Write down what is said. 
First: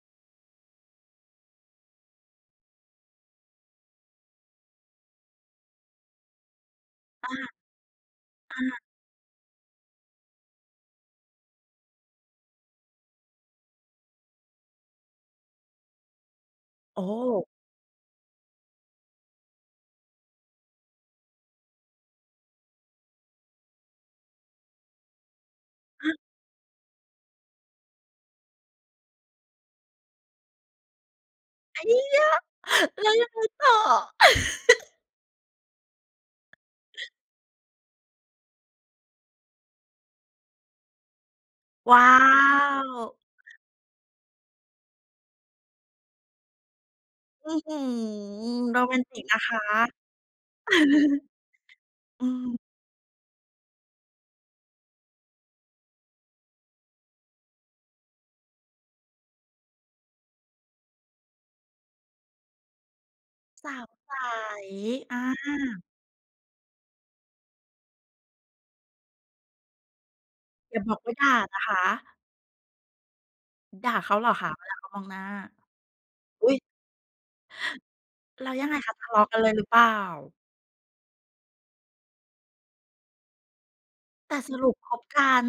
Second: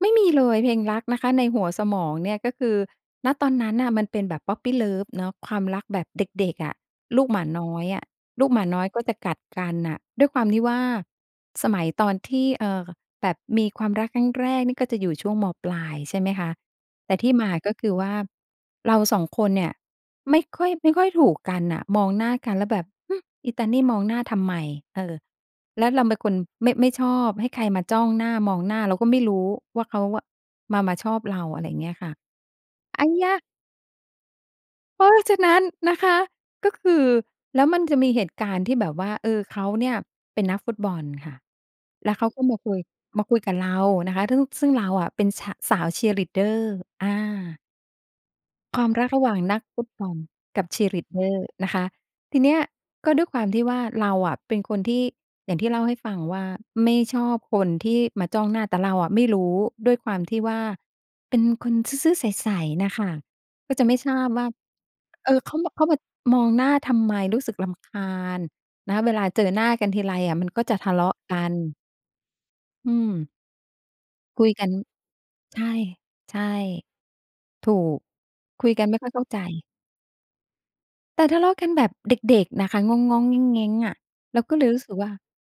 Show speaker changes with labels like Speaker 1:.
Speaker 1: ไม่มีเลยเพลงรักนะคะในหัวสมองเนี่ย ก็คือ ณ ตอนนั้นน่ะมันเป็นแบบ puppy love เนาะ ความรักแบบเด็ก ๆ อะ ลู
Speaker 2: อ
Speaker 1: ก
Speaker 2: า
Speaker 1: หมาน้อยอะ ลูก
Speaker 2: อ
Speaker 1: หมาน
Speaker 2: า
Speaker 1: ้อยก็จะกัดกันน่ะ ด้วยความที่ว่าสมัยตอนที่ เอ่อ แบบมีความรักครั้งแรกนี่ก็จะอยู่ช่วง ม.ปลาย ใช่ไหมคะ
Speaker 2: โอ
Speaker 1: แต่ที่ม
Speaker 2: ้!
Speaker 1: าก็คือว่า เรา 2 คนเนี่ยไม่ค่อย ไม่ค่อยถูกกันน่ะ มองหน้ากันแล้วแบบ ฮึ อีตานี่มองหน้าทำไม เออ แล้วเรา
Speaker 2: ฮ
Speaker 1: เป
Speaker 2: ะ!
Speaker 1: ็นคนไม่ ไม่ชอบให้ใครมาจ้องหน้า มองหน้าเราก็ไม่รู้ว่าเขาอะมา มาชอบเรา อะไรอย
Speaker 2: อ
Speaker 1: ่าง
Speaker 2: ั
Speaker 1: เงี
Speaker 2: ย
Speaker 1: ้ยค่ะ
Speaker 2: ยะ!
Speaker 1: อ
Speaker 2: แล
Speaker 1: ั
Speaker 2: ้
Speaker 1: ย
Speaker 2: วย
Speaker 1: ย
Speaker 2: ังไง
Speaker 1: ะ
Speaker 2: ต่อ?
Speaker 1: เพราะฉะนั้นนะคะ ก็คือ แล้วมันจะมีเหตุการณ์ที่แบบว่า เออ เขาเนี่ยเป็นนักฟุตบอลค่ะ
Speaker 2: ว้
Speaker 1: แ
Speaker 2: า
Speaker 1: ล้วเขาก็มาคุย
Speaker 2: ว!
Speaker 1: มาคุยกับเรานะคะ ซึ่ง ซึ่งเราอะเป็นชะ สาวเชียร์ลีดเดอร์ อ
Speaker 2: อื้
Speaker 1: า
Speaker 2: อฮือ โ
Speaker 1: ค
Speaker 2: ร
Speaker 1: วา
Speaker 2: แ
Speaker 1: ม
Speaker 2: ม
Speaker 1: ร
Speaker 2: น
Speaker 1: ัก
Speaker 2: ติ
Speaker 1: ระ
Speaker 2: ก
Speaker 1: หว่า
Speaker 2: น
Speaker 1: ง
Speaker 2: ะค
Speaker 1: นั
Speaker 2: ะ
Speaker 1: กฟุตบอลกับเชียร์ลีดเดอร์นะคะ
Speaker 2: อื
Speaker 1: ทีเนี้
Speaker 2: ม
Speaker 1: ย ก็ด้วยความที่ว่า เราอะเป็นคนที่ อย่างที่เล่าให้ฟังว่า ไม่ชอบคนที่มาจ้องหน้า แต่เราอะไม่รู้ด้วยความที่ว่าเป็นคนซื่อ ๆ ใส ๆ น่ะค่ะ
Speaker 2: ส
Speaker 1: ก็
Speaker 2: า
Speaker 1: จะ
Speaker 2: ว
Speaker 1: ไม่
Speaker 2: ใ
Speaker 1: ท
Speaker 2: ส
Speaker 1: ราบว่า
Speaker 2: อ
Speaker 1: เออ เขามา
Speaker 2: า
Speaker 1: เขามามองหน้าทำไมรู้สึกรำคาญนะ เวลาเจอหน้ากันทีไรอะ มันก็จ
Speaker 2: อย
Speaker 1: ะ
Speaker 2: ่า
Speaker 1: ท
Speaker 2: บ
Speaker 1: ะ
Speaker 2: อก
Speaker 1: เล
Speaker 2: ไม
Speaker 1: า
Speaker 2: ่
Speaker 1: ะ
Speaker 2: ผ่
Speaker 1: ก
Speaker 2: าน
Speaker 1: ัน
Speaker 2: นะคะ
Speaker 1: อืม
Speaker 2: ด่าเขาเหรอ
Speaker 1: ค
Speaker 2: ค
Speaker 1: ุ
Speaker 2: ะ
Speaker 1: ย
Speaker 2: เว
Speaker 1: กัน
Speaker 2: ลาเขามองหน้า?
Speaker 1: ใช่ ใช่
Speaker 2: อุ๊ย!
Speaker 1: ถูก
Speaker 2: แล้วย
Speaker 1: ค
Speaker 2: ั
Speaker 1: ุ
Speaker 2: งไ
Speaker 1: ย
Speaker 2: ง
Speaker 1: กัน
Speaker 2: ค
Speaker 1: ไ
Speaker 2: ะ
Speaker 1: ม่
Speaker 2: ท
Speaker 1: ค่อ
Speaker 2: ะเ
Speaker 1: ย
Speaker 2: ล
Speaker 1: เข
Speaker 2: า
Speaker 1: ้า
Speaker 2: ะก
Speaker 1: ใ
Speaker 2: ั
Speaker 1: จ
Speaker 2: นเลยหรือเปล่า?
Speaker 1: แต่ทะเลาะกันแบบเด็ก ๆ น่ะค่ะ ง้อง ๆ แง้ง ๆ อะ
Speaker 2: แต
Speaker 1: เ
Speaker 2: ่
Speaker 1: รา
Speaker 2: ส
Speaker 1: ก็เล
Speaker 2: ร
Speaker 1: ย
Speaker 2: ุป
Speaker 1: รู้ส
Speaker 2: ค
Speaker 1: ึก
Speaker 2: บ
Speaker 1: ว่า
Speaker 2: กัน